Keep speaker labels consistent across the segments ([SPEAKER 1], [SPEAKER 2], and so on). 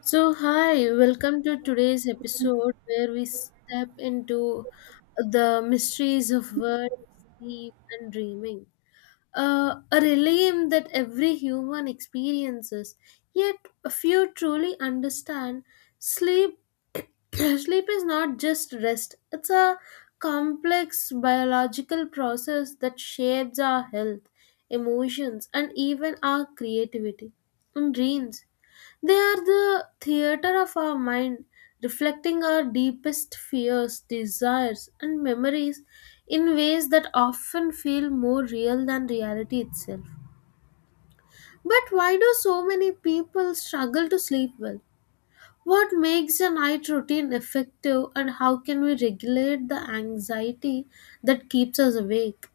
[SPEAKER 1] So, hi, welcome to today's episode where we step into the mysteries of words, sleep, and dreaming a realm that every human experiences. Yet few truly understand sleep. Sleep is not just rest; it's a complex biological process that shapes our health, emotions, and even our creativity and dreams. They are the theater of our mind, reflecting our deepest fears, desires, and memories in ways that often feel more real than reality itself. But why do so many people struggle to sleep well? What makes a night routine effective, and how can we regulate the anxiety that keeps us awake?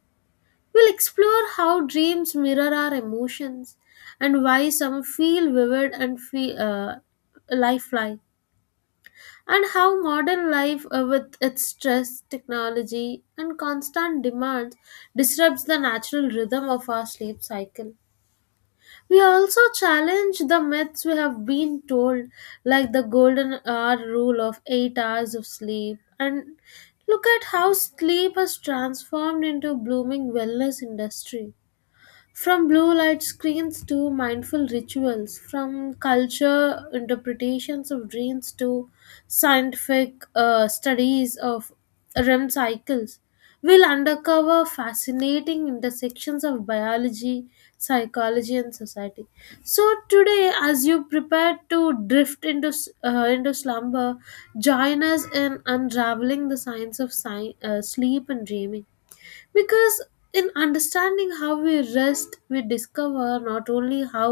[SPEAKER 1] We'll explore how dreams mirror our emotions and why some feel vivid and feel lifelike, and how modern life, with its stress, technology and constant demands, disrupts the natural rhythm of our sleep cycle. We also challenge the myths we have been told, like the golden hour rule of 8 hours of sleep, and look at how sleep has transformed into a blooming wellness industry, from blue light screens to mindful rituals, from culture interpretations of dreams to scientific studies of REM cycles. We'll uncover fascinating intersections of biology, psychology, and society. So today, as you prepare to drift into slumber, join us in unraveling the science of sleep and dreaming. Because in understanding how we rest, we discover not only how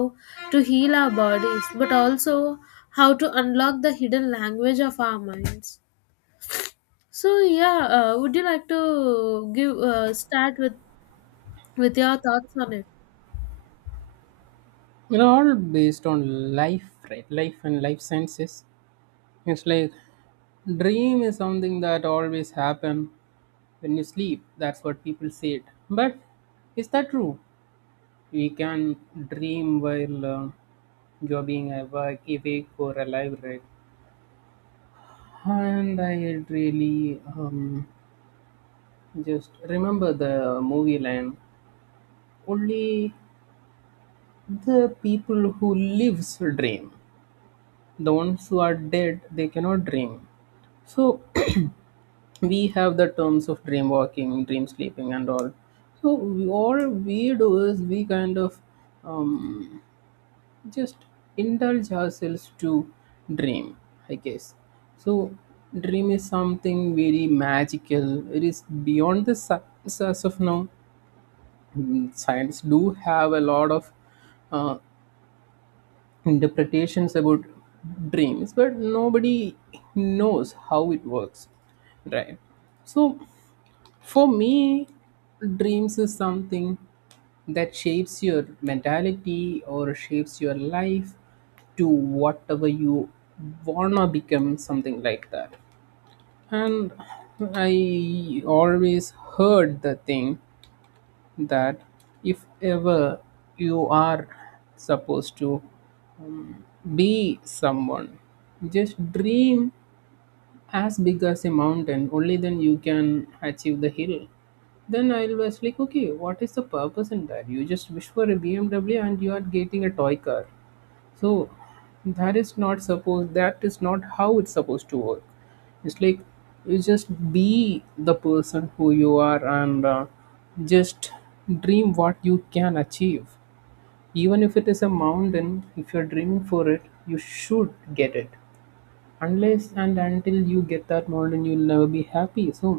[SPEAKER 1] to heal our bodies, but also how to unlock the hidden language of our minds. So, yeah, would you like to give start with your thoughts on it?
[SPEAKER 2] All based on life, right? Life and life senses. It's like dream is something that always happen when you sleep, that's what people said. But is that true? We can dream while you're being awake or alive, right? And I really just remember the movie line. Only the people who lives dream, the ones who are dead they cannot dream. So we have the terms of dream walking, dream sleeping and all. So all we do is we kind of um, just indulge ourselves to dream, I guess. So dream is something very magical, it is beyond the science as of now. Mm, science do have a lot of uh, interpretations about dreams, but nobody knows how it works, right? So for me, dreams is something that shapes your mentality or shapes your life to whatever you wanna become, something like that. And I always heard the thing that if ever you are supposed to be someone, just dream as big as a mountain, only then you can achieve the hill. Then I was like, okay, what is the purpose in that? You just wish for a BMW and you are getting a toy car. So that is not how it's supposed to work. It's like you just be the person who you are, and just dream what you can achieve. Even if it is a mountain, if you're dreaming for it you should get it. Unless and until you get that mountain you'll never be happy. So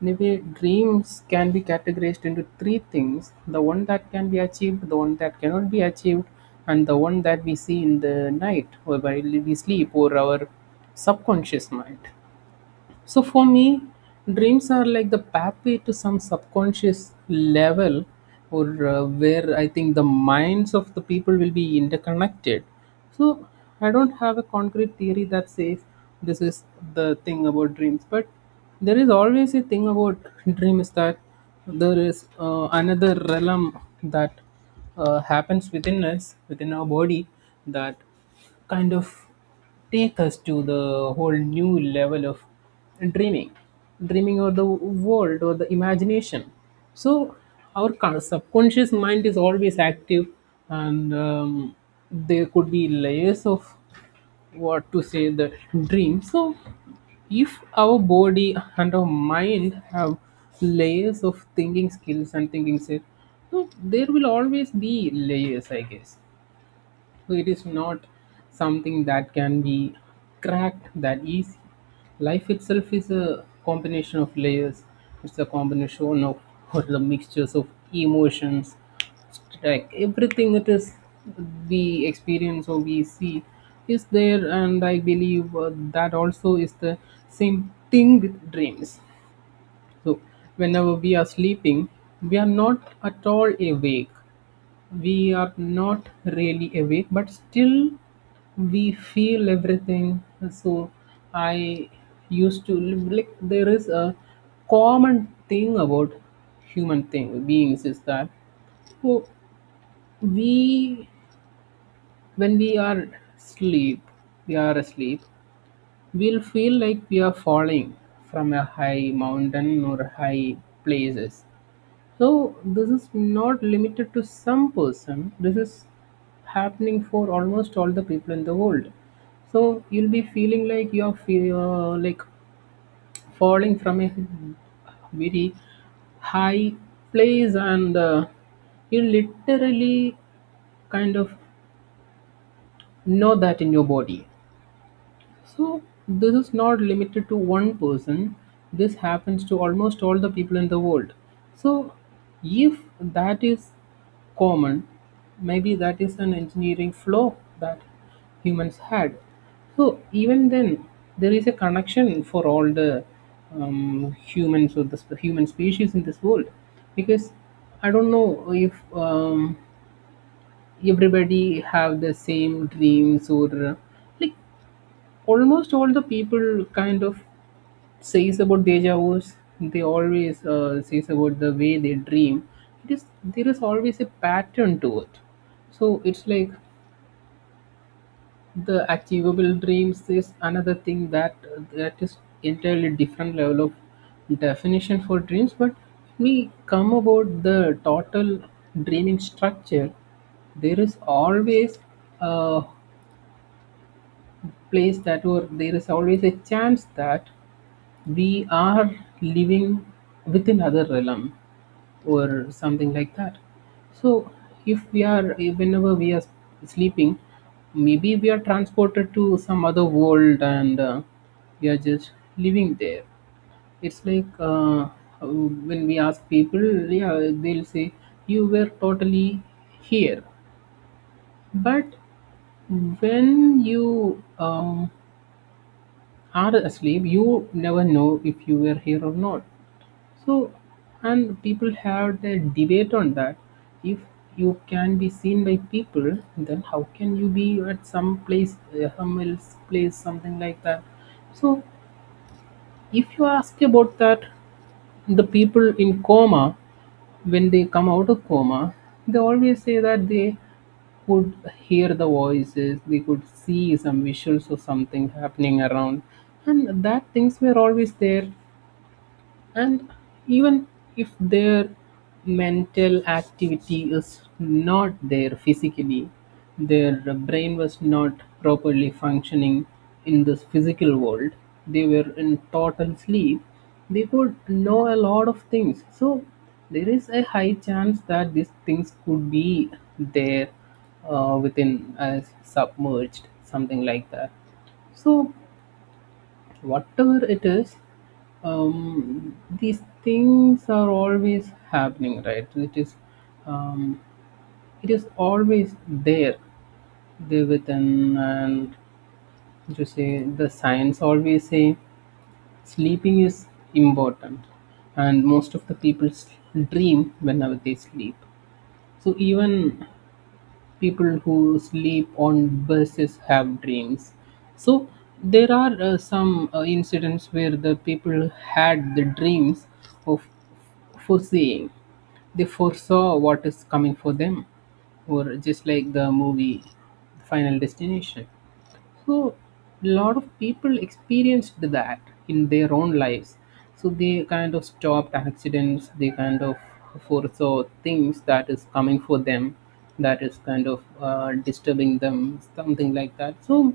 [SPEAKER 2] in a way dreams can be categorized into three things: the one that can be achieved, the one that cannot be achieved, and the one that we see in the night or while we sleep, or our subconscious mind. So for me, dreams are like the pathway to some subconscious level, or where I think the minds of the people will be interconnected. So I don't have a concrete theory that says this is the thing about dreams, but there is always a thing about dream is that there is another realm that happens within us, within our body, that kind of take us to the whole new level of dreaming dreaming, or the world or the imagination. So our subconscious mind is always active, and there could be layers of, what to say, the dream. So if our body and our mind have layers of thinking skills so there will always be layers, I guess. It is not something that can be cracked that easy. Life itself is a combination of layers. It's a combination of or the mixtures of emotions. Like everything it is we experience or we see is there, and I believe that also is the same thing with dreams. So whenever we are sleeping, we are not at all awake. We are not really awake, but still we feel everything. So I used to live like there is a common thing about human thing beings is that, oh, we, when we are sleep we are asleep, we'll feel like we are falling from a high mountain or high places. So this is not limited to some person. This is happening for almost all the people in the world. So you'll be feeling like you're like falling from a very high place, and you literally kind of know that in your body. So this is not limited to one person. This happens to almost all the people in the world. So if that is common, maybe that is an engineering flaw that humans had. So even then, there is a connection for all the humans or the human species in this world, because I don't know if everybody have the same dreams, or like almost all the people kind of says about deja vu's. They always says about the way they dream. It is there is always a pattern to it. So it's like the achievable dreams is another thing that is entirely different level of definition for dreams. But we come about the total dreaming structure, there is always a place that, or there is always a chance that we are living within other realm or something like that. So if we are whenever we are sleeping, maybe we are transported to some other world, and we are just living there. It's like when we ask people, yeah, they'll say you were totally here. But when you are asleep you never know if you were here or not. So, and people have the debate on that. If you can be seen by people, then how can you be at some place, some else place, something like that? So, if you ask about that, the people in coma, when they come out of coma, they always say that they could hear the voices, they could see some visuals or something happening around, and that things were always there. And even if their mental activity is not there physically, their brain was not properly functioning in this physical world, they were in total sleep, they could know a lot of things. So, there is a high chance that these things could be there within as submerged, something like that. So, whatever it is, these things are always happening, right? It is um, it is always there, there within. And to say, the science always say sleeping is important, and most of the people dream whenever they sleep. So even people who sleep on buses have dreams. So there are some incidents where the people had the dreams of foreseeing. They foresaw what is coming for them, or just like the movie Final Destination. So a lot of people experienced that in their own lives. So they kind of stopped accidents. They kind of foresaw things that is coming for them, that is kind of disturbing them, something like that. So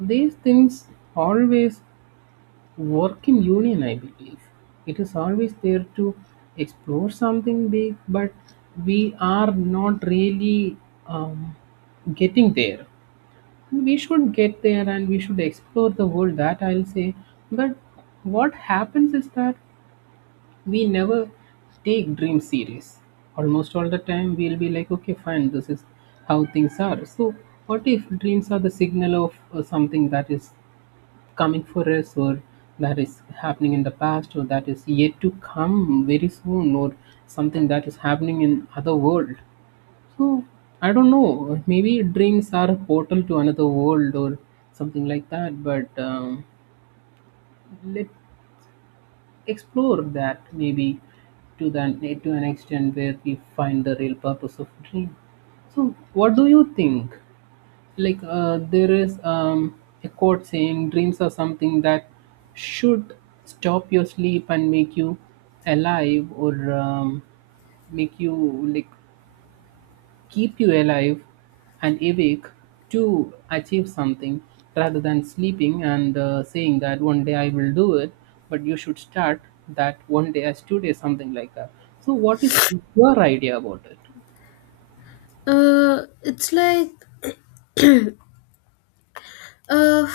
[SPEAKER 2] these things always work in union, I believe. It is always there to explore something big, but we are not really um, getting there. We should get there and we should explore the world, that I'll say. But what happens is that we never take dreams serious. Almost all the time, we'll be like, okay, fine, this is how things are. So, what if dreams are the signal of something that is coming for us, or that is happening in the past, or that is yet to come very soon, or something that is happening in other world? So I don't know. Maybe dreams are a portal to another world or something like that. But let explore that, maybe, to that to an extent where we find the real purpose of dream. So what do you think? Like there is a quote saying dreams are something that should stop your sleep and make you alive, or make you, like, keep you alive and awake to achieve something, rather than sleeping and saying that one day I will do it, but you should start that one day as today, something like that. So, what is your idea about it?
[SPEAKER 1] It's like, Uh,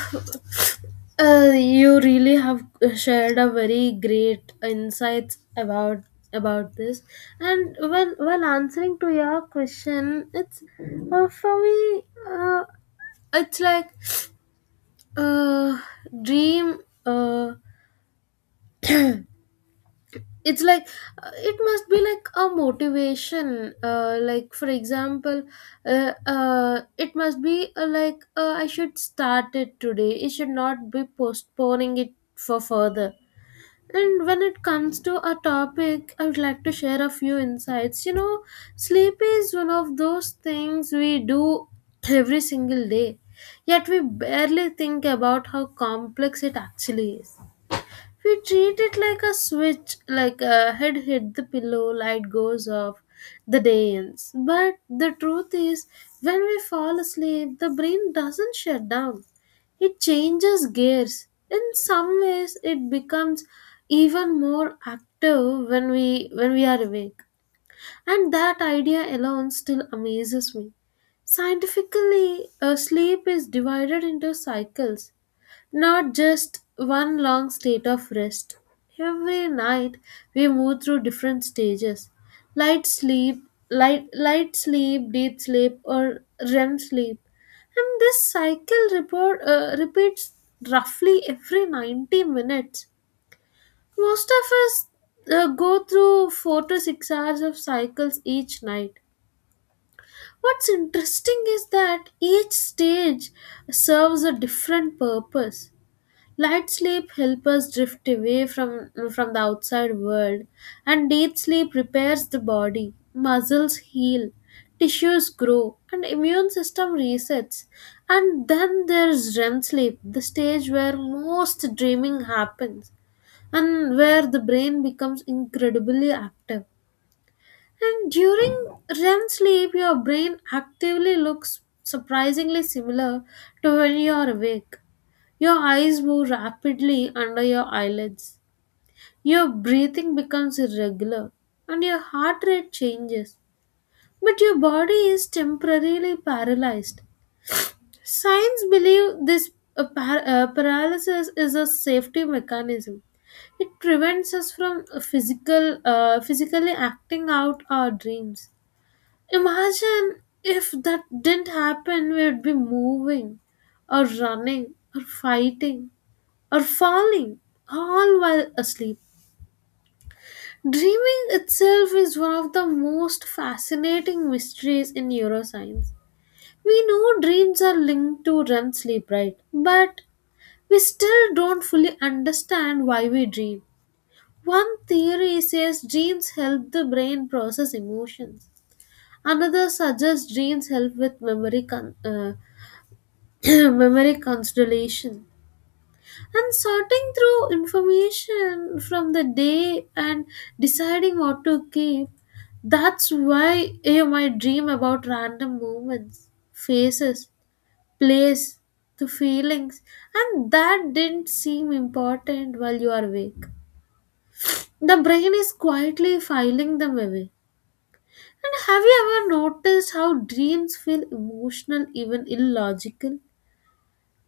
[SPEAKER 1] you really have shared a very great insights about this. And when while answering to your question, it's, for me, uh, it's like, uh dream, uh it's like, it must be like a motivation, like for example, it must be, like, I should start it today, it should not be postponing it for further. And when it comes to a topic, I would like to share a few insights. Sleep is one of those things we do every single day, yet we barely think about how complex it actually is. We treat it like a switch, like a head hit the pillow, light goes off, the day ends. But the truth is, when we fall asleep, the brain doesn't shut down. It changes gears. In some ways, it becomes even more active when we are awake. And that idea alone still amazes me. Scientifically, sleep is divided into cycles. Not just one long state of rest. Every night we move through different stages. Light sleep, light sleep, deep sleep or REM sleep. And this cycle repeats roughly every 90 minutes. Most of us go through 4 to 6 hours of cycles each night. What's interesting is that each stage serves a different purpose. Light sleep helps us drift away from the outside world, and deep sleep repairs the body. Muscles heal, tissues grow, and immune system resets. And then there's REM sleep, the stage where most dreaming happens, and where the brain becomes incredibly active. And during REM sleep, your brain actively looks surprisingly similar to when you are awake. Your eyes move rapidly under your eyelids. Your breathing becomes irregular and your heart rate changes. But your body is temporarily paralyzed. Science believe this paralysis is a safety mechanism. It prevents us from physically acting out our dreams. Imagine if that didn't happen, we would be moving or running or fighting or falling, all while asleep. Dreaming itself is one of the most fascinating mysteries in neuroscience. We know dreams are linked to REM sleep, right? But we still don't fully understand why we dream. One theory says dreams help the brain process emotions. Another suggests dreams help with memory consolidation, and sorting through information from the day and deciding what to keep. That's why you might dream about random moments, faces, place, the feelings, and that didn't seem important while you are awake. The brain is quietly filing them away. And have you ever noticed how dreams feel emotional, even illogical?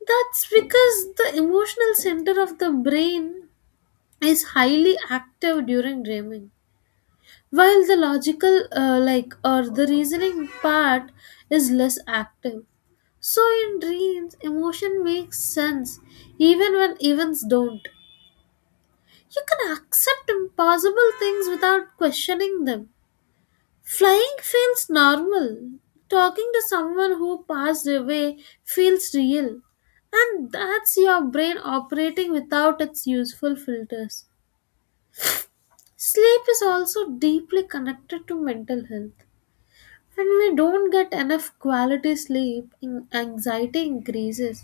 [SPEAKER 1] That's because the emotional center of the brain is highly active during dreaming, while the logical, like, or the reasoning part is less active. So in dreams, emotion makes sense even when events don't. You can accept impossible things without questioning them. Flying feels normal, talking to someone who passed away feels real, and that's your brain operating without its useful filters. Sleep is also deeply connected to mental health. When we don't get enough quality sleep, anxiety increases,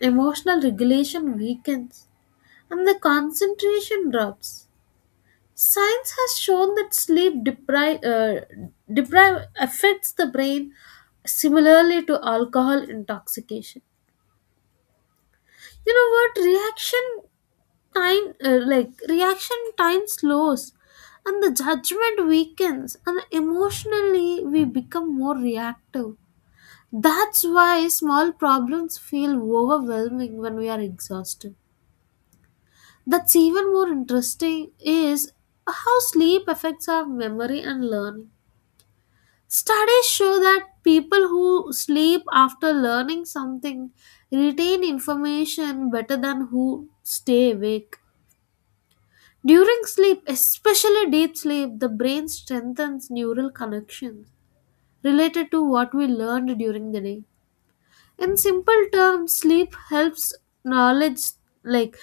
[SPEAKER 1] emotional regulation weakens, and the concentration drops. Science has shown that sleep deprive affects the brain similarly to alcohol intoxication. You know what? Reaction time slows, and the judgment weakens, and emotionally we become more reactive. That's why small problems feel overwhelming when we are exhausted. That's even more interesting is how sleep affects our memory and learning. Studies show that people who sleep after learning something retain information better than who stay awake. During sleep, especially deep sleep, the brain strengthens neural connections related to what we learned during the day. In simple terms, sleep helps knowledge, like,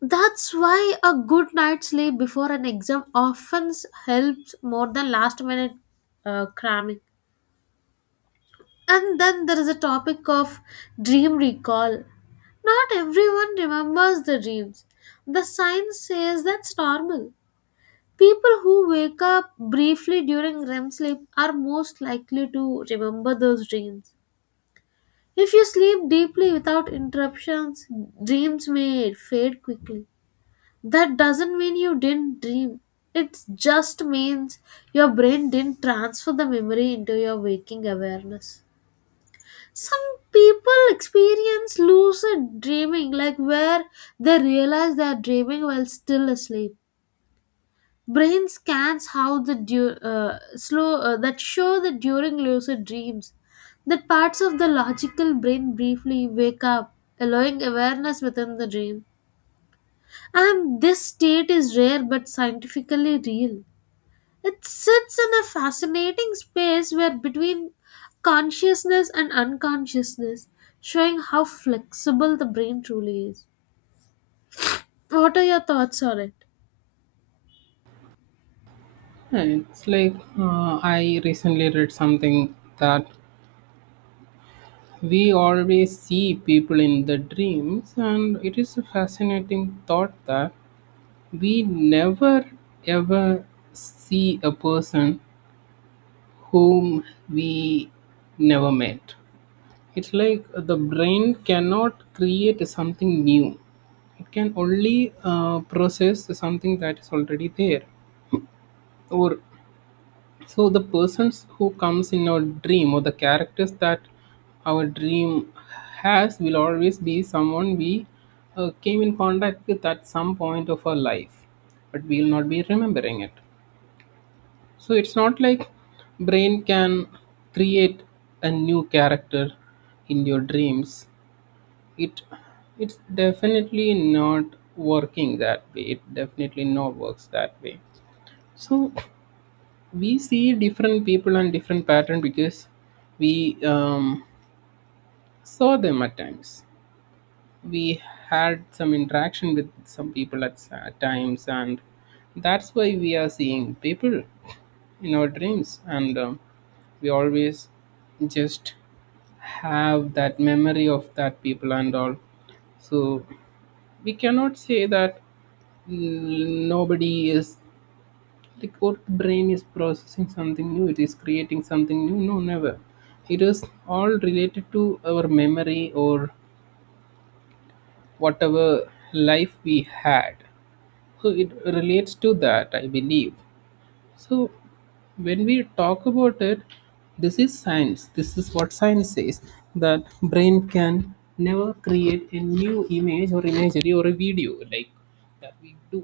[SPEAKER 1] that's why a good night's sleep before an exam often helps more than last minute cramming. And then there is a topic of dream recall. Not everyone remembers the dreams. The science says that's normal. People who wake up briefly during REM sleep are most likely to remember those dreams. If you sleep deeply without interruptions, dreams may fade quickly. That doesn't mean you didn't dream. It just means your brain didn't transfer the memory into your waking awareness. Some people experience lucid dreaming, like where they realize they are dreaming while still asleep. Brain scans how the du- slow that show that during lucid dreams, that parts of the logical brain briefly wake up, allowing awareness within the dream. And this state is rare but scientifically real. It sits in a fascinating space where between consciousness and unconsciousness, showing how flexible the brain truly is. What are your thoughts on it?
[SPEAKER 2] Yeah, it's like I recently read something that we always see people in the dreams, and it is a fascinating thought that we never ever see a person whom we never met. It's like the brain cannot create something new, it can only process something that is already there. Or so, the persons who comes in our dream or the characters that our dream has will always be someone we came in contact with at some point of our life, but we will not be remembering it. So it's not like brain can create a new character in your dreams. It it's definitely not working that way, it definitely not works that way. So we see different people and different pattern because we um, saw them at times, we had some interaction with some people at at times, and that's why we are seeing people in our dreams. And we always just have that memory of that people and all. So we cannot say that, mm, nobody is, like, our brain is processing something new, it is creating something new. No, never. It is all related to our memory or whatever life we had. So it relates to that, I believe. So when we talk about it, this is science. This is what science says, that brain can never create a new image or imagery or a video like that we do.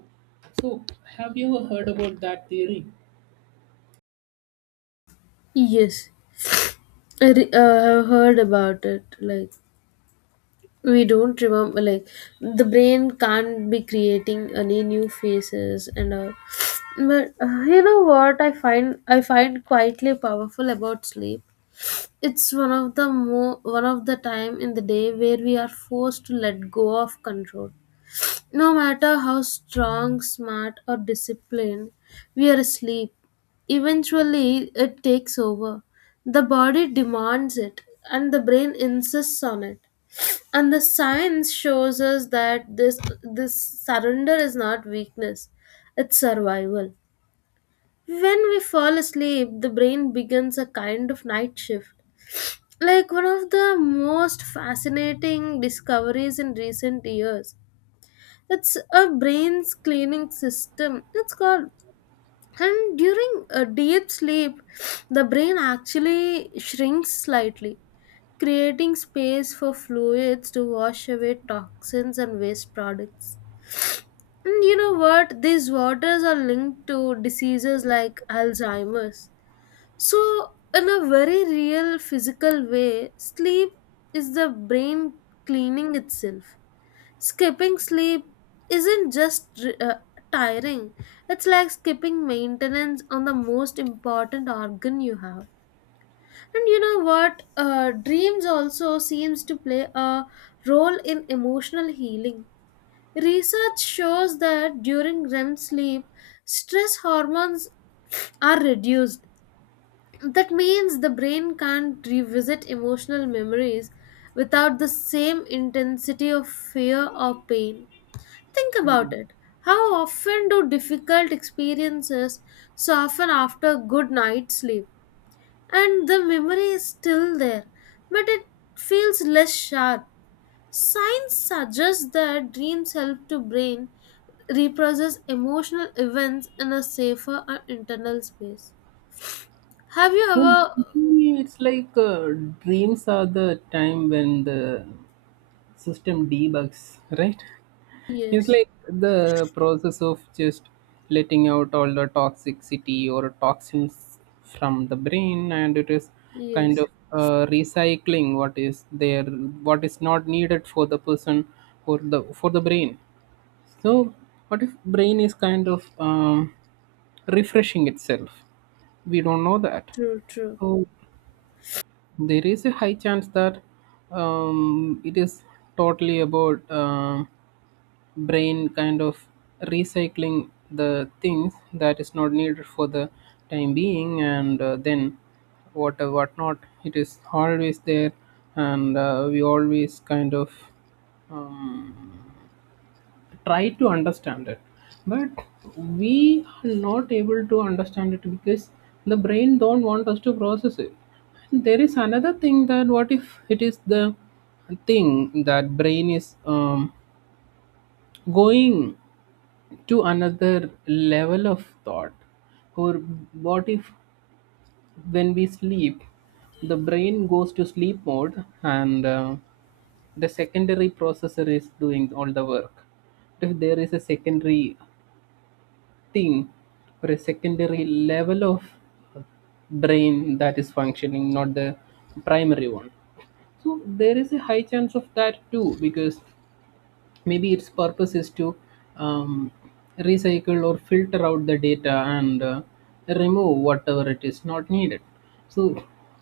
[SPEAKER 2] So have you ever heard about that theory?
[SPEAKER 1] Yes, I have heard about it, like, we don't remember, like, the brain can't be creating any new faces and all. But, you know what I find, I find quietly powerful about sleep? It's one of the time in the day where we are forced to let go of control. No matter how strong, smart or disciplined we are, asleep eventually it takes over. The body demands it and the brain insists on it. And the science shows us that this surrender is not weakness, it's survival. When we fall asleep, the brain begins a kind of night shift, like one of the most fascinating discoveries in recent years. It's a brain's cleaning system, it's called. And during a deep sleep, the brain actually shrinks slightly, creating space for fluids to wash away toxins and waste products. And you know what? These waters are linked to diseases like Alzheimer's. So, in a very real physical way, sleep is the brain cleaning itself. Skipping sleep isn't just tiring, it's like skipping maintenance on the most important organ you have. And you know what? Dreams also seems to play a role in emotional healing. Research shows that during REM sleep, stress hormones are reduced. That means the brain can't revisit emotional memories without the same intensity of fear or pain. Think
[SPEAKER 2] Yeah.
[SPEAKER 1] about it. How often do difficult experiences soften after good night's sleep? And the memory is still there, but it feels less sharp. Science suggests that dreams help to brain reprocess emotional events in a safer and internal space. Have you
[SPEAKER 2] Yeah,
[SPEAKER 1] ever?
[SPEAKER 2] it's like dreams are the time when the system debugs, right? It's
[SPEAKER 1] Yes,
[SPEAKER 2] like the process of just letting out all the toxicity or toxins from the brain, and it is kind
[SPEAKER 1] yes,
[SPEAKER 2] of recycling what is there, what is not needed for the person or the for the brain. So, what if brain is kind of refreshing itself? We don't know that.
[SPEAKER 1] true, true,
[SPEAKER 2] So there is a high chance that it is totally about brain kind of recycling the things that is not needed for the time being, and then what not it is always there, and we always kind of um, try to understand it, but we are not able to understand it because the brain don't want us to process it. And there is another thing, that what if it is the thing that brain is going to another level of thought. Or what if when we sleep, the brain goes to sleep mode and the secondary processor is doing all the work? If there is a secondary thing or a secondary level of brain that is functioning, not the primary one. So there is a high chance of that too, because maybe its purpose is to um, recycle or filter out the data, and remove whatever it is not needed. So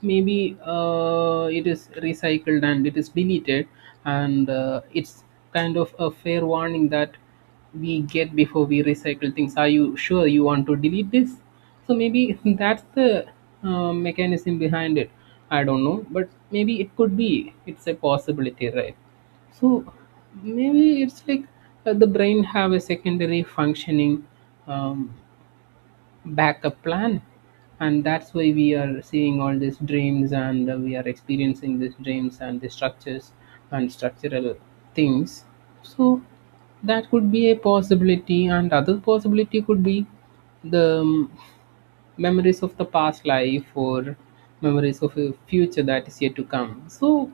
[SPEAKER 2] maybe it is recycled and it is deleted, and it's kind of a fair warning that we get before we recycle things: are you sure you want to delete this? So maybe that's the mechanism behind it. I don't know, but maybe it could be, it's a possibility, right? So maybe it's like, the brain have a secondary functioning, um, backup plan, and that's why we are seeing all these dreams and we are experiencing these dreams and the structures and structural things. So that could be a possibility, and other possibility could be the memories of the past life or memories of a future that is yet to come. So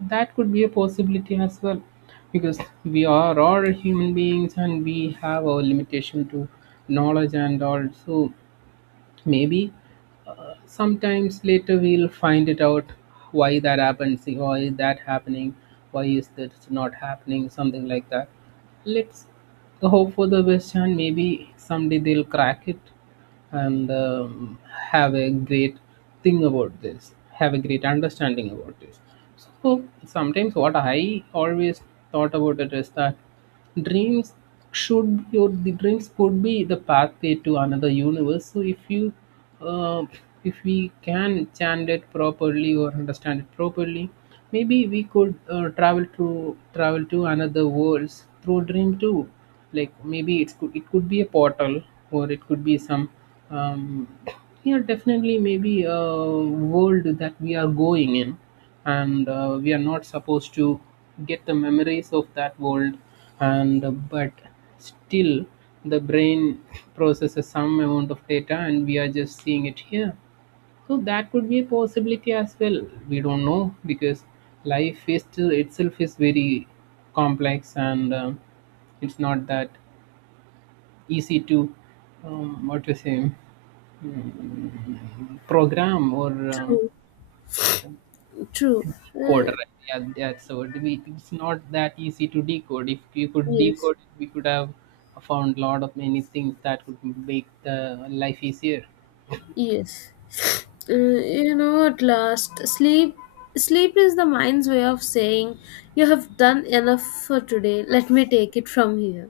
[SPEAKER 2] that could be a possibility as well, because we are all human beings and we have our limitation to knowledge and all. So maybe sometimes later we'll find it out, why that happens, why is that happening, why is that not happening, something like that. Let's the hope for the West Ham. Maybe someday they'll crack it, and have a great thing about this, have a great understanding about this. So sometimes what I always thought about it is that dreams should be, or the dreams could be the pathway to another universe. So if you, uh, if we can chant it properly or understand it properly, maybe we could travel to travel to another worlds through dream too. Like maybe it's could it could be a portal, or it could be some um, yeah, definitely maybe a world that we are going in, and we are not supposed to get the memories of that world, and but still the brain processes some amount of data and we are just seeing it here. So that could be a possibility as well. We don't know, because life is still itself is very complex, and it's not that easy to what to say, program or
[SPEAKER 1] true, true.
[SPEAKER 2] decode.
[SPEAKER 1] Uh,
[SPEAKER 2] Right? Yeah, that's the word. We, it's not that easy to decode. If you could
[SPEAKER 1] yes,
[SPEAKER 2] decode it, we could have found a lot of many things that could make the life easier.
[SPEAKER 1] yes. You know, at last, sleep. Sleep is the mind's way of saying you have done enough for today. Let me take it from here.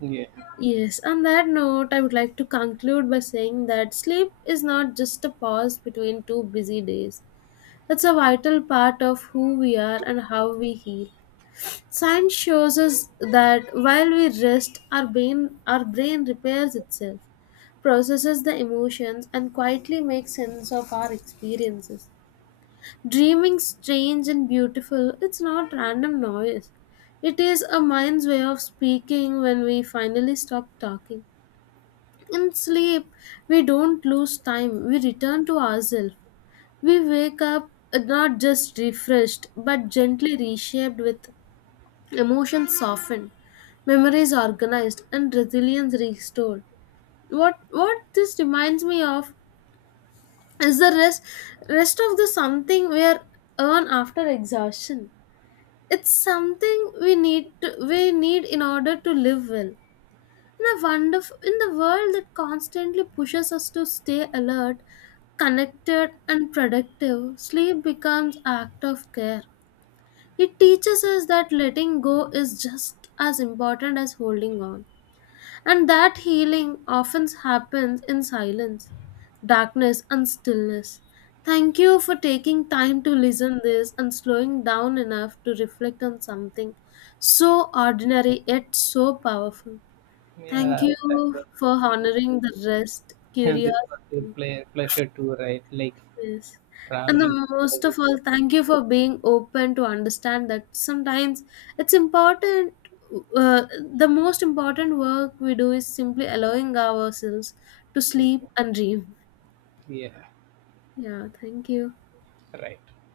[SPEAKER 2] Yeah,
[SPEAKER 1] Yes, on that note, I would like to conclude by saying that sleep is not just a pause between two busy days. It's a vital part of who we are and how we heal. Science shows us that while we rest, our brain repairs itself, processes the emotions, and quietly makes sense of our experiences. Dreaming strange and beautiful, it's not random noise. It is a mind's way of speaking when we finally stop talking. In sleep, we don't lose time, we return to ourselves. We wake up not just refreshed, but gently reshaped with emotions softened, memories organized, and resilience restored. What this reminds me of is the rest of the something we are earn after exhaustion. It's something we need in order to live well. In a wonderful in the world that constantly pushes us to stay alert, connected and productive, sleep becomes act of care. It teaches us that letting go is just as important as holding on, and that healing often happens in silence, darkness and stillness. Thank you for taking time to listen this and slowing down enough to reflect on something so ordinary yet so powerful. Thank
[SPEAKER 2] yeah, that
[SPEAKER 1] you
[SPEAKER 2] was.
[SPEAKER 1] for honoring the rest,
[SPEAKER 2] And this was a
[SPEAKER 1] curiosity.
[SPEAKER 2] pleasure too, right? Like
[SPEAKER 1] Yes. And the
[SPEAKER 2] traveling to another
[SPEAKER 1] most
[SPEAKER 2] world
[SPEAKER 1] of all, thank
[SPEAKER 2] kind
[SPEAKER 1] you
[SPEAKER 2] of
[SPEAKER 1] for being open to understand that sometimes it's important. Uh, the most important work we do is simply allowing ourselves to
[SPEAKER 2] thing.
[SPEAKER 1] sleep and dream.
[SPEAKER 2] Yeah, yeah,
[SPEAKER 1] Yeah, thank you.
[SPEAKER 2] right.